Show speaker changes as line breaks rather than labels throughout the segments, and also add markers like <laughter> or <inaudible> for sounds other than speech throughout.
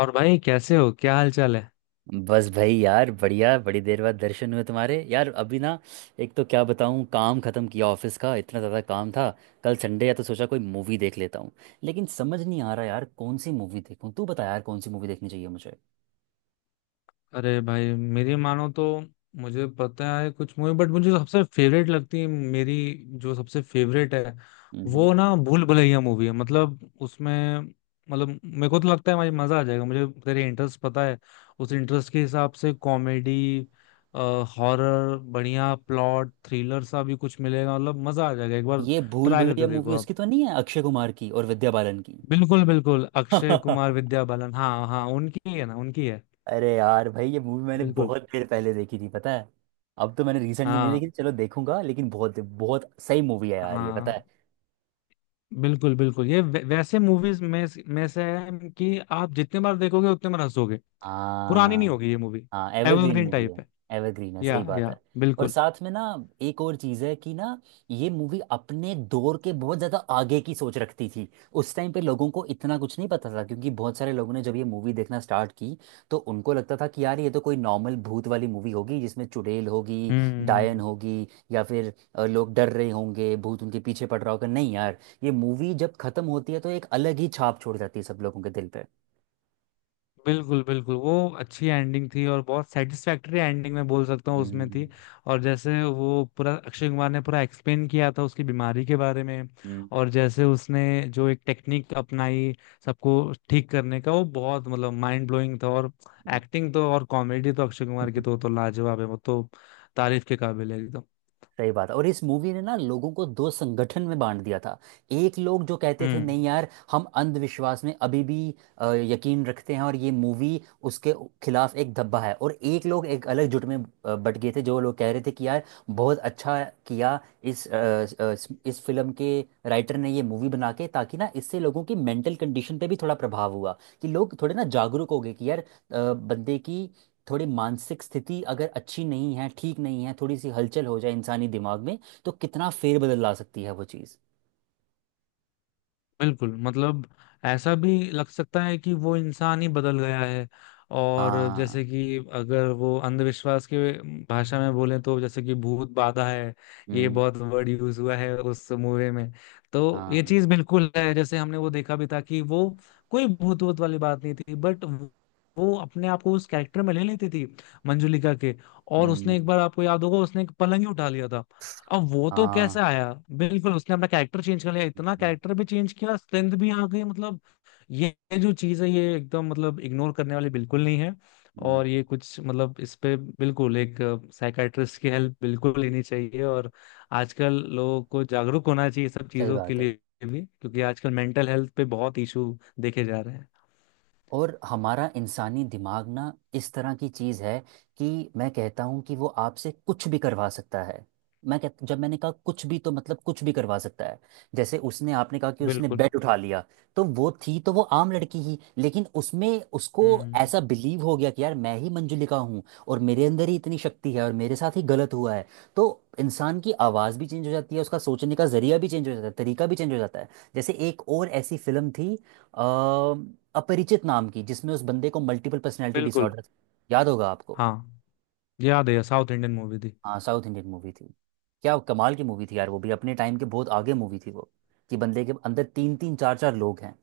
और भाई कैसे हो? क्या हाल चाल है?
बस भाई यार बढ़िया। बड़ी देर बाद दर्शन हुए तुम्हारे यार। अभी ना एक तो क्या बताऊँ, काम खत्म किया, ऑफिस का इतना ज़्यादा काम था। कल संडे है तो सोचा कोई मूवी देख लेता हूँ। लेकिन समझ नहीं आ रहा यार कौन सी मूवी देखूँ। तू बता यार कौन सी मूवी देखनी चाहिए मुझे।
अरे भाई मेरी मानो तो मुझे पता है कुछ मूवी, बट मुझे सबसे फेवरेट लगती है मेरी, जो सबसे फेवरेट है
हम्म।
वो ना भूल भुलैया मूवी है। मतलब उसमें मतलब मेरे को तो लगता है भाई मजा आ जाएगा। मुझे तेरे इंटरेस्ट पता है, उस इंटरेस्ट के हिसाब से कॉमेडी, हॉरर, बढ़िया प्लॉट, थ्रिलर सा भी कुछ मिलेगा। मतलब मजा आ जाएगा एक बार,
ये भूल
ट्राई
भुलैया
करके देखो
मूवी
आप।
उसकी तो नहीं है, अक्षय कुमार की और विद्या बालन की?
बिल्कुल बिल्कुल, अक्षय कुमार,
<laughs>
विद्या बालन, हाँ हाँ उनकी ही है ना, उनकी है।
अरे यार भाई, ये मूवी मैंने
बिल्कुल।
बहुत देर पहले देखी थी, पता है। अब तो मैंने रिसेंटली नहीं
हाँ।
देखी। चलो देखूंगा, लेकिन बहुत बहुत सही मूवी है यार ये, पता है।
हाँ। बिल्कुल बिल्कुल, ये वैसे मूवीज में से है कि आप जितने बार देखोगे उतने बार हंसोगे। पुरानी नहीं
हाँ।
होगी ये मूवी।
हाँ, एवरग्रीन
एवरग्रीन
मूवी
टाइप
है।
है।
एवरग्रीन है, सही बात
या
है। और
बिल्कुल।
साथ में ना एक और चीज़ है कि ना, ये मूवी अपने दौर के बहुत ज़्यादा आगे की सोच रखती थी। उस टाइम पे लोगों को इतना कुछ नहीं पता था, क्योंकि बहुत सारे लोगों ने जब ये मूवी देखना स्टार्ट की तो उनको लगता था कि यार ये तो कोई नॉर्मल भूत वाली मूवी होगी, जिसमें चुड़ैल होगी, डायन
हम्म।
होगी, या फिर लोग डर रहे होंगे, भूत उनके पीछे पड़ रहा होगा। नहीं यार, ये मूवी जब खत्म होती है तो एक अलग ही छाप छोड़ जाती है सब लोगों के दिल पे।
बिल्कुल बिल्कुल, वो अच्छी एंडिंग थी और बहुत सेटिस्फैक्टरी एंडिंग मैं बोल सकता हूँ उसमें
हम्म।
थी। और जैसे वो पूरा अक्षय कुमार ने पूरा एक्सप्लेन किया था उसकी बीमारी के बारे में।
हम्म।
और जैसे उसने जो एक टेक्निक अपनाई सबको ठीक करने का, वो बहुत मतलब माइंड ब्लोइंग था। और एक्टिंग तो और कॉमेडी तो अक्षय कुमार की तो,
सही
तो लाजवाब है वो तो, तारीफ के काबिल है एकदम।
बात है। और इस मूवी ने ना लोगों को दो संगठन में बांट दिया था। एक लोग जो कहते थे
हम्म।
नहीं यार हम अंधविश्वास में अभी भी यकीन रखते हैं और ये मूवी उसके खिलाफ एक धब्बा है, और एक लोग एक अलग जुट में बट गए थे जो लोग कह रहे थे कि यार बहुत अच्छा किया इस इस फिल्म के राइटर ने ये मूवी बना के, ताकि ना इससे लोगों की मेंटल कंडीशन पे भी थोड़ा प्रभाव हुआ कि लोग थोड़े ना जागरूक हो गए कि यार बंदे की थोड़ी मानसिक स्थिति अगर अच्छी नहीं है, ठीक नहीं है, थोड़ी सी हलचल हो जाए इंसानी दिमाग में तो कितना फेरबदल ला सकती है वो चीज़।
बिल्कुल मतलब ऐसा भी लग सकता है कि वो इंसान ही बदल गया है। और
हाँ।
जैसे कि अगर वो अंधविश्वास के भाषा में बोले तो जैसे कि भूत बाधा है, ये
हम्म।
बहुत वर्ड यूज हुआ है उस मूवी में। तो ये
हाँ।
चीज बिल्कुल है, जैसे हमने वो देखा भी था कि वो कोई भूत वूत वाली बात नहीं थी, बट वो अपने आप को उस कैरेक्टर में ले लेती थी, मंजुलिका के। और उसने
हम्म।
एक बार आपको याद होगा उसने एक पलंग ही उठा लिया था, अब वो तो
हाँ।
कैसे आया। बिल्कुल उसने अपना कैरेक्टर चेंज कर लिया, इतना
हम्म।
कैरेक्टर भी चेंज किया, स्ट्रेंथ भी आ गई मतलब। ये ये जो चीज है ये एकदम मतलब इग्नोर करने वाली बिल्कुल नहीं है।
हम्म।
और ये कुछ मतलब इस पे बिल्कुल एक साइकाइट्रिस्ट की हेल्प बिल्कुल लेनी चाहिए। और आजकल लोगों को जागरूक होना चाहिए सब
सही
चीजों के
बात है।
लिए भी, क्योंकि आजकल मेंटल हेल्थ पे बहुत इशू देखे जा रहे हैं।
और हमारा इंसानी दिमाग ना इस तरह की चीज़ है कि मैं कहता हूँ कि वो आपसे कुछ भी करवा सकता है। मैं कह जब मैंने कहा कुछ भी, तो मतलब कुछ भी करवा सकता है। जैसे उसने आपने कहा कि उसने
बिल्कुल।
बेड उठा लिया, तो वो थी तो वो आम लड़की ही, लेकिन उसमें उसको
हम्म।
ऐसा बिलीव हो गया कि यार मैं ही मंजुलिका हूँ, और मेरे अंदर ही इतनी शक्ति है, और मेरे साथ ही गलत हुआ है। तो इंसान की आवाज़ भी चेंज हो जाती है, उसका सोचने का जरिया भी चेंज हो जाता है, तरीका भी चेंज हो जाता है। जैसे एक और ऐसी फिल्म थी, अ, अपरिचित नाम की, जिसमें उस बंदे को मल्टीपल पर्सनैलिटी
बिल्कुल।
डिसऑर्डर, याद होगा आपको।
हाँ, याद है, साउथ इंडियन मूवी थी।
हाँ, साउथ इंडियन मूवी थी। क्या कमाल की मूवी थी यार, वो भी अपने टाइम के बहुत आगे मूवी थी वो। कि बंदे के अंदर तीन तीन चार चार लोग हैं।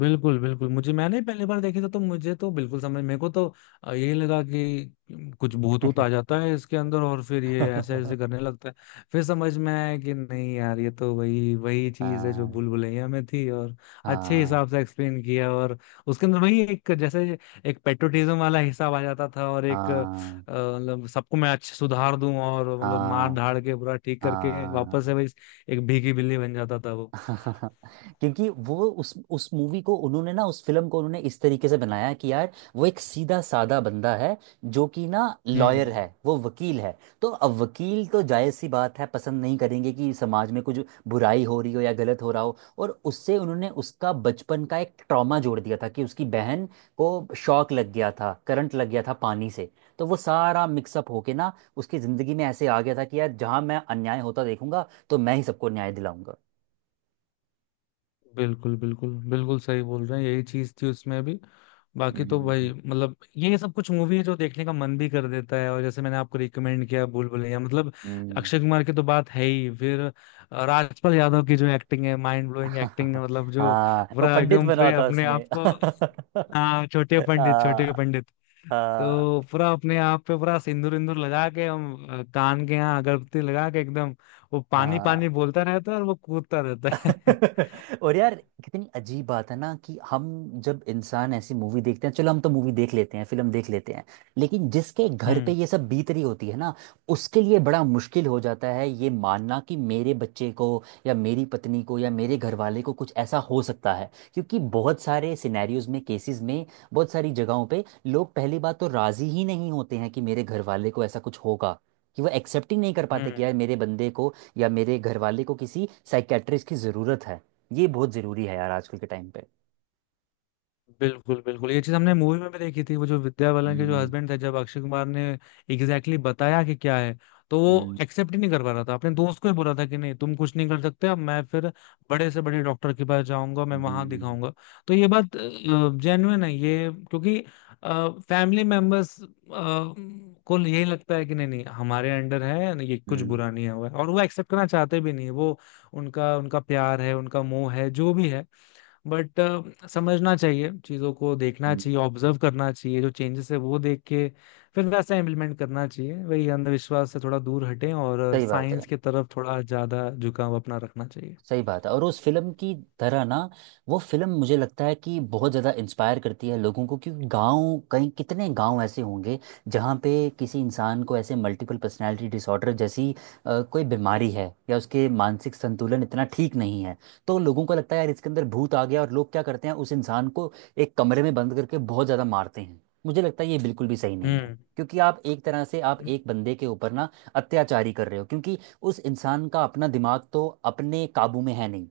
बिल्कुल बिल्कुल, मुझे मैंने पहली बार देखी था तो मुझे तो बिल्कुल समझ, मेरे को तो यही लगा कि कुछ भूत वूत आ जाता है इसके अंदर और फिर ये ऐसे ऐसे
<laughs>
करने लगता है। फिर समझ में आया कि नहीं यार ये तो वही वही चीज है जो
हाँ।
भूल भुलैया में थी। और अच्छे
हाँ।
हिसाब से एक्सप्लेन किया और उसके अंदर वही एक जैसे एक पेट्रोटिज्म वाला हिसाब आ जाता था। और एक
हाँ।
मतलब सबको मैं अच्छे सुधार दूं और मतलब मार
हाँ।
धाड़ के पूरा ठीक करके वापस से
हाँ।
वही एक भीगी बिल्ली बन जाता था वो।
<laughs> क्योंकि वो उस मूवी को उन्होंने ना, उस फिल्म को उन्होंने इस तरीके से बनाया है कि यार वो एक सीधा साधा बंदा है, जो कि ना
हम्म।
लॉयर है, वो वकील है। तो अब वकील तो जायज़ सी बात है, पसंद नहीं करेंगे कि समाज में कुछ बुराई हो रही हो या गलत हो रहा हो, और उससे उन्होंने उसका बचपन का एक ट्रॉमा जोड़ दिया था कि उसकी बहन को शॉक लग गया था, करंट लग गया था पानी से। तो वो सारा मिक्सअप होके ना उसकी ज़िंदगी में ऐसे आ गया था कि यार जहाँ मैं अन्याय होता देखूंगा तो मैं ही सबको न्याय दिलाऊंगा।
बिल्कुल बिल्कुल बिल्कुल, सही बोल रहे हैं, यही चीज थी उसमें भी। बाकी तो
हम्म।
भाई मतलब ये सब कुछ मूवी है जो देखने का मन भी कर देता है। और जैसे मैंने आपको रिकमेंड किया भूल भुलैया, मतलब
हम्म।
अक्षय कुमार की तो बात है ही, फिर राजपाल यादव की जो एक्टिंग है, माइंड ब्लोइंग एक्टिंग है
<laughs>
मतलब। जो
हाँ, वो
पूरा
पंडित
एकदम
बना
पूरे
था
अपने
उसमें।
आप
<laughs>
को, हाँ, छोटे पंडित, छोटे
हाँ।
पंडित,
हाँ।
तो पूरा अपने आप पे पूरा सिंदूर इंदूर लगा के, हम कान के यहाँ अगरबत्ती लगा के एकदम वो पानी
हाँ।
पानी बोलता रहता है और वो कूदता रहता है। <laughs>
<laughs> और यार कितनी अजीब बात है ना कि हम जब इंसान ऐसी मूवी देखते हैं, चलो हम तो मूवी देख लेते हैं, फिल्म देख लेते हैं, लेकिन जिसके घर पे
हम्म।
ये सब बीत रही होती है ना उसके लिए बड़ा मुश्किल हो जाता है ये मानना कि मेरे बच्चे को या मेरी पत्नी को या मेरे घर वाले को कुछ ऐसा हो सकता है। क्योंकि बहुत सारे सिनेरियोज में, केसेस में, बहुत सारी जगहों पे लोग पहली बात तो राजी ही नहीं होते हैं कि मेरे घर वाले को ऐसा कुछ होगा, कि वो एक्सेप्ट ही नहीं कर पाते कि
हम्म।
यार मेरे बंदे को या मेरे घर वाले को किसी साइकेट्रिस्ट की ज़रूरत है। ये बहुत ज़रूरी है यार आजकल के टाइम पे।
बिल्कुल बिल्कुल, ये चीज हमने मूवी में भी देखी थी। वो जो विद्या बालन के जो
हम्म।
हस्बैंड थे, जब अक्षय कुमार ने एग्जैक्टली exactly बताया कि क्या है, तो वो
हम्म।
एक्सेप्ट ही नहीं कर पा रहा था, अपने दोस्त को ही बोला था कि नहीं तुम कुछ नहीं कर सकते, अब मैं फिर बड़े से बड़े डॉक्टर के पास जाऊंगा, मैं वहां
हम्म।
दिखाऊंगा। तो ये बात जेन्युइन है ये, क्योंकि फैमिली मेंबर्स को यही लगता है कि नहीं नहीं हमारे अंडर है, ये कुछ
हम्म।
बुरा नहीं हुआ है। और वो एक्सेप्ट करना चाहते भी नहीं है। वो, उनका उनका प्यार है, उनका मोह है, जो भी है, बट समझना चाहिए, चीज़ों को देखना
हम्म।
चाहिए, ऑब्जर्व करना चाहिए, जो चेंजेस है वो देख के फिर वैसा इम्प्लीमेंट करना चाहिए। वही अंधविश्वास से थोड़ा दूर हटें और
सही बात है।
साइंस की तरफ थोड़ा ज़्यादा झुकाव अपना रखना चाहिए।
सही बात है। और उस फिल्म की तरह ना, वो फिल्म मुझे लगता है कि बहुत ज़्यादा इंस्पायर करती है लोगों को। क्योंकि गांव, कहीं कितने गांव ऐसे होंगे जहाँ पे किसी इंसान को ऐसे मल्टीपल पर्सनालिटी डिसऑर्डर जैसी कोई बीमारी है या उसके मानसिक संतुलन इतना ठीक नहीं है, तो लोगों को लगता है यार इसके अंदर भूत आ गया, और लोग क्या करते हैं उस इंसान को एक कमरे में बंद करके बहुत ज़्यादा मारते हैं। मुझे लगता है ये बिल्कुल भी सही नहीं है,
हम्म।
क्योंकि आप एक तरह से आप एक बंदे के ऊपर ना अत्याचारी कर रहे हो, क्योंकि उस इंसान का अपना दिमाग तो अपने काबू में है नहीं।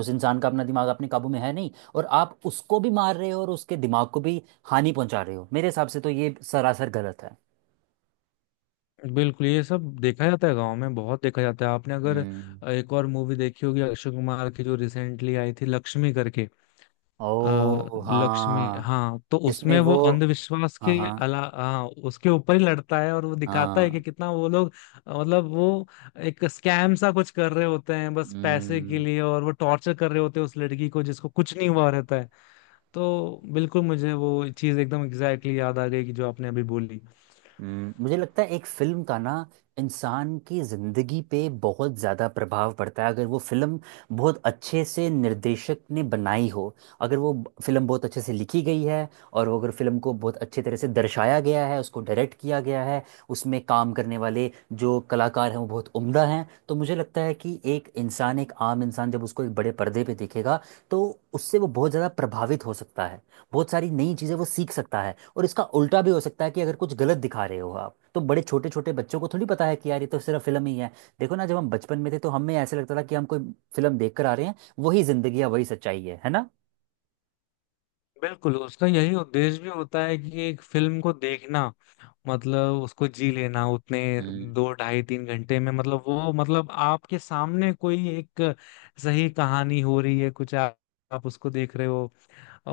उस इंसान का अपना दिमाग अपने काबू में है नहीं, और आप उसको भी मार रहे हो और उसके दिमाग को भी हानि पहुंचा रहे हो। मेरे हिसाब से तो ये सरासर गलत है।
बिल्कुल, ये सब देखा जाता है गांव में बहुत देखा जाता है। आपने अगर
हम्म।
एक और मूवी देखी होगी अक्षय कुमार की जो रिसेंटली आई थी, लक्ष्मी करके,
ओ
लक्ष्मी,
हाँ।
हाँ, तो
जिसमें
उसमें वो
वो।
अंधविश्वास के,
हाँ। हाँ।
अला, हाँ, उसके ऊपर ही लड़ता है। और वो दिखाता है
हाँ।
कि कितना वो लोग मतलब वो एक स्कैम सा कुछ कर रहे होते हैं बस पैसे के
हम्म।
लिए, और वो टॉर्चर कर रहे होते हैं उस लड़की को जिसको कुछ नहीं हुआ रहता है। तो बिल्कुल मुझे वो चीज एकदम एग्जैक्टली exactly याद आ गई कि जो आपने अभी बोली।
हम्म। मुझे लगता है एक फिल्म का ना इंसान की जिंदगी पे बहुत ज़्यादा प्रभाव पड़ता है, अगर वो फिल्म बहुत अच्छे से निर्देशक ने बनाई हो, अगर वो फिल्म बहुत अच्छे से लिखी गई है और वो अगर फिल्म को बहुत अच्छे तरह से दर्शाया गया है, उसको डायरेक्ट किया गया है, उसमें काम करने वाले जो कलाकार हैं वो बहुत उम्दा हैं, तो मुझे लगता है कि एक इंसान, एक आम इंसान जब उसको एक बड़े पर्दे पे देखेगा तो उससे वो बहुत ज़्यादा प्रभावित हो सकता है, बहुत सारी नई चीज़ें वो सीख सकता है। और इसका उल्टा भी हो सकता है कि अगर कुछ गलत दिखा रहे हो आप, तो बड़े छोटे छोटे बच्चों को थोड़ी पता है कि यार ये तो सिर्फ फिल्म ही है। देखो ना, जब हम बचपन में थे तो हमें ऐसे लगता था कि हम कोई फिल्म देख कर आ रहे हैं, वही जिंदगी है, वही सच्चाई है ना।
बिल्कुल, उसका यही उद्देश्य भी होता है कि एक फिल्म को देखना मतलब उसको जी लेना उतने
हम्म।
दो ढाई तीन घंटे में। मतलब वो मतलब आपके सामने कोई एक सही कहानी हो रही है कुछ, आप उसको देख रहे हो।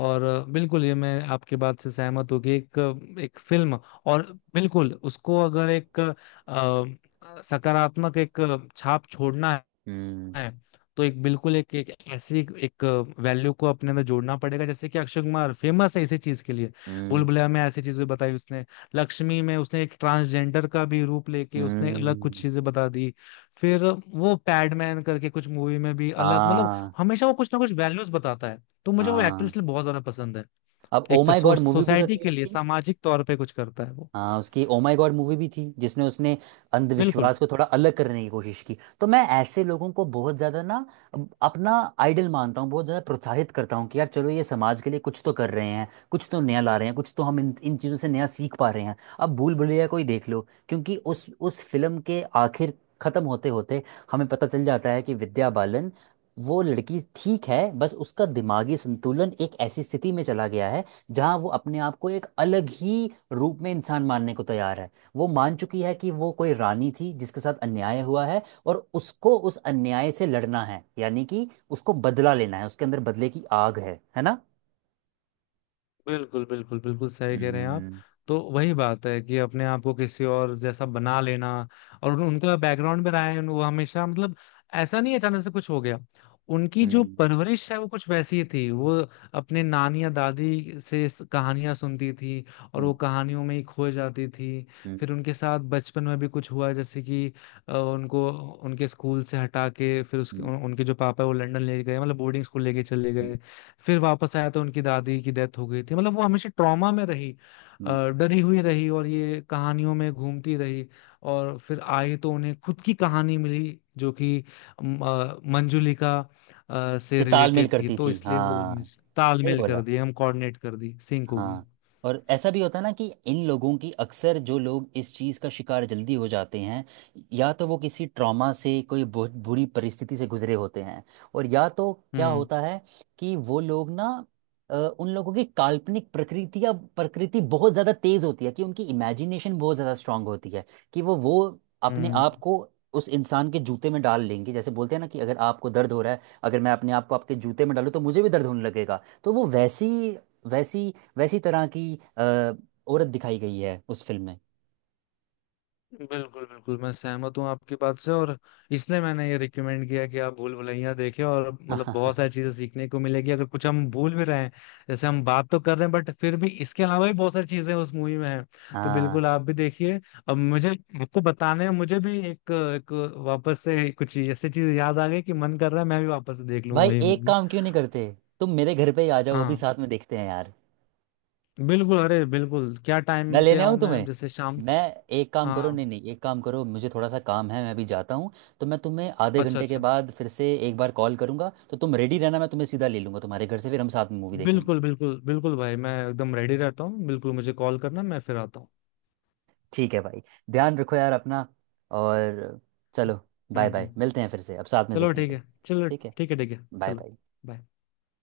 और बिल्कुल ये मैं आपके बात से सहमत हूँ कि एक एक फिल्म, और बिल्कुल उसको अगर एक सकारात्मक एक छाप छोड़ना
हम्म।
है तो एक बिल्कुल एक एक ऐसी एक वैल्यू को अपने अंदर जोड़ना पड़ेगा, जैसे कि अक्षय कुमार फेमस है इसी चीज के लिए। भूल
हम्म।
भुलैया में ऐसी चीजें बताई उसने, लक्ष्मी में उसने एक ट्रांसजेंडर का भी रूप लेके उसने अलग कुछ
हम्म।
चीजें बता दी, फिर वो पैडमैन करके कुछ मूवी में भी अलग मतलब,
हाँ।
हमेशा वो कुछ ना कुछ वैल्यूज बताता है। तो मुझे वो
हाँ,
एक्ट्रेस लिए बहुत ज्यादा पसंद है।
अब ओ
एक
माय गॉड मूवी भी तो
सोसाइटी
थी
के लिए
उसकी।
सामाजिक तौर पे कुछ करता है वो।
हाँ, उसकी ओ माय गॉड मूवी भी थी जिसमें उसने
बिल्कुल
अंधविश्वास को थोड़ा अलग करने की कोशिश की। तो मैं ऐसे लोगों को बहुत ज़्यादा ना अपना आइडल मानता हूँ, बहुत ज़्यादा प्रोत्साहित करता हूँ कि यार चलो ये समाज के लिए कुछ तो कर रहे हैं, कुछ तो नया ला रहे हैं, कुछ तो हम इन इन चीज़ों से नया सीख पा रहे हैं। अब भूल भुलैया को ही देख लो, क्योंकि उस फिल्म के आखिर, ख़त्म होते होते हमें पता चल जाता है कि विद्या बालन वो लड़की ठीक है, बस उसका दिमागी संतुलन एक ऐसी स्थिति में चला गया है जहाँ वो अपने आप को एक अलग ही रूप में इंसान मानने को तैयार है। वो मान चुकी है कि वो कोई रानी थी जिसके साथ अन्याय हुआ है, और उसको उस अन्याय से लड़ना है, यानी कि उसको बदला लेना है, उसके अंदर बदले की आग है ना।
बिल्कुल बिल्कुल बिल्कुल सही कह
हम्म।
रहे हैं आप।
हम्म।
तो वही बात है कि अपने आप को किसी और जैसा बना लेना, और उनका बैकग्राउंड में रहा है वो हमेशा मतलब, ऐसा नहीं है अचानक से कुछ हो गया। उनकी जो
हम्म।
परवरिश है वो कुछ वैसी ही थी। वो अपने नानी या दादी से कहानियां सुनती थी और
हम्म।
वो कहानियों में ही खो जाती थी। फिर उनके साथ बचपन में भी कुछ हुआ, जैसे कि उनको उनके स्कूल से हटा के, फिर उसके
हम्म।
उनके जो पापा है वो लंदन ले गए मतलब बोर्डिंग स्कूल लेके चले
हम्म।
गए। फिर वापस आया तो उनकी दादी की डेथ हो गई थी, मतलब वो हमेशा ट्रॉमा में रही,
हम्म।
डरी हुई रही और ये कहानियों में घूमती रही। और फिर आई तो उन्हें खुद की कहानी मिली जो कि मंजुलिका से
ये तालमेल
रिलेटेड थी,
करती
तो
थी,
इसलिए वो
हाँ।
उनमें से
सही
तालमेल कर
बोला।
दिए, हम कोऑर्डिनेट कर दी, सिंक हो गई।
हाँ। और ऐसा भी होता है ना कि इन लोगों की अक्सर, जो लोग इस चीज़ का शिकार जल्दी हो जाते हैं, या तो वो किसी ट्रॉमा से, कोई बहुत बुरी परिस्थिति से गुजरे होते हैं, और या तो क्या
हम्म।
होता है कि वो लोग ना उन लोगों की काल्पनिक प्रकृति या प्रकृति बहुत ज़्यादा तेज होती है, कि उनकी इमेजिनेशन बहुत ज़्यादा स्ट्रांग होती है, कि वो अपने
हम्म।
आप को उस इंसान के जूते में डाल लेंगे। जैसे बोलते हैं ना, कि अगर आपको दर्द हो रहा है, अगर मैं अपने आप को आपके जूते में डालूं तो मुझे भी दर्द होने लगेगा। तो वो वैसी वैसी वैसी तरह की अ, औरत दिखाई गई है उस फिल्म में।
बिल्कुल बिल्कुल, मैं सहमत हूँ आपकी बात से। और इसलिए मैंने ये रिकमेंड किया कि आप भूल भुलैया देखें, और मतलब बहुत
<laughs>
सारी चीजें सीखने को मिलेगी। अगर कुछ हम भूल भी रहे हैं जैसे हम बात तो कर रहे हैं, बट फिर भी इसके अलावा भी बहुत सारी चीजें उस मूवी में हैं। तो
हाँ,
बिल्कुल आप भी देखिए। अब मुझे आपको बताने में मुझे भी एक वापस से कुछ ऐसी चीज याद आ गई कि मन कर रहा है मैं भी वापस से देख लूँ
भाई
वही
एक
मूवी।
काम क्यों नहीं करते, तुम मेरे घर पे ही आ जाओ अभी,
हाँ
साथ में देखते हैं यार।
बिल्कुल, अरे बिल्कुल, क्या
मैं
टाइम पे
लेने आऊँ
आऊँ मैं,
तुम्हें?
जैसे शाम?
मैं एक काम करो,
हाँ।
नहीं नहीं, एक काम करो, मुझे थोड़ा सा काम है, मैं अभी जाता हूँ, तो मैं तुम्हें आधे
अच्छा
घंटे के
अच्छा,
बाद फिर से एक बार कॉल करूंगा, तो तुम रेडी रहना, मैं तुम्हें सीधा ले लूंगा तुम्हारे घर से, फिर हम साथ में मूवी देखेंगे।
बिल्कुल बिल्कुल बिल्कुल भाई, मैं एकदम रेडी रहता हूँ, बिल्कुल मुझे कॉल करना, मैं फिर आता हूँ।
ठीक है भाई, ध्यान रखो यार अपना, और चलो
हम्म।
बाय बाय,
हम्म।
मिलते हैं फिर से, अब साथ में
चलो ठीक
देखेंगे।
है, चलो।
ठीक है।
ठीक है। ठीक है
बाय
चलो।
बाय।
bye.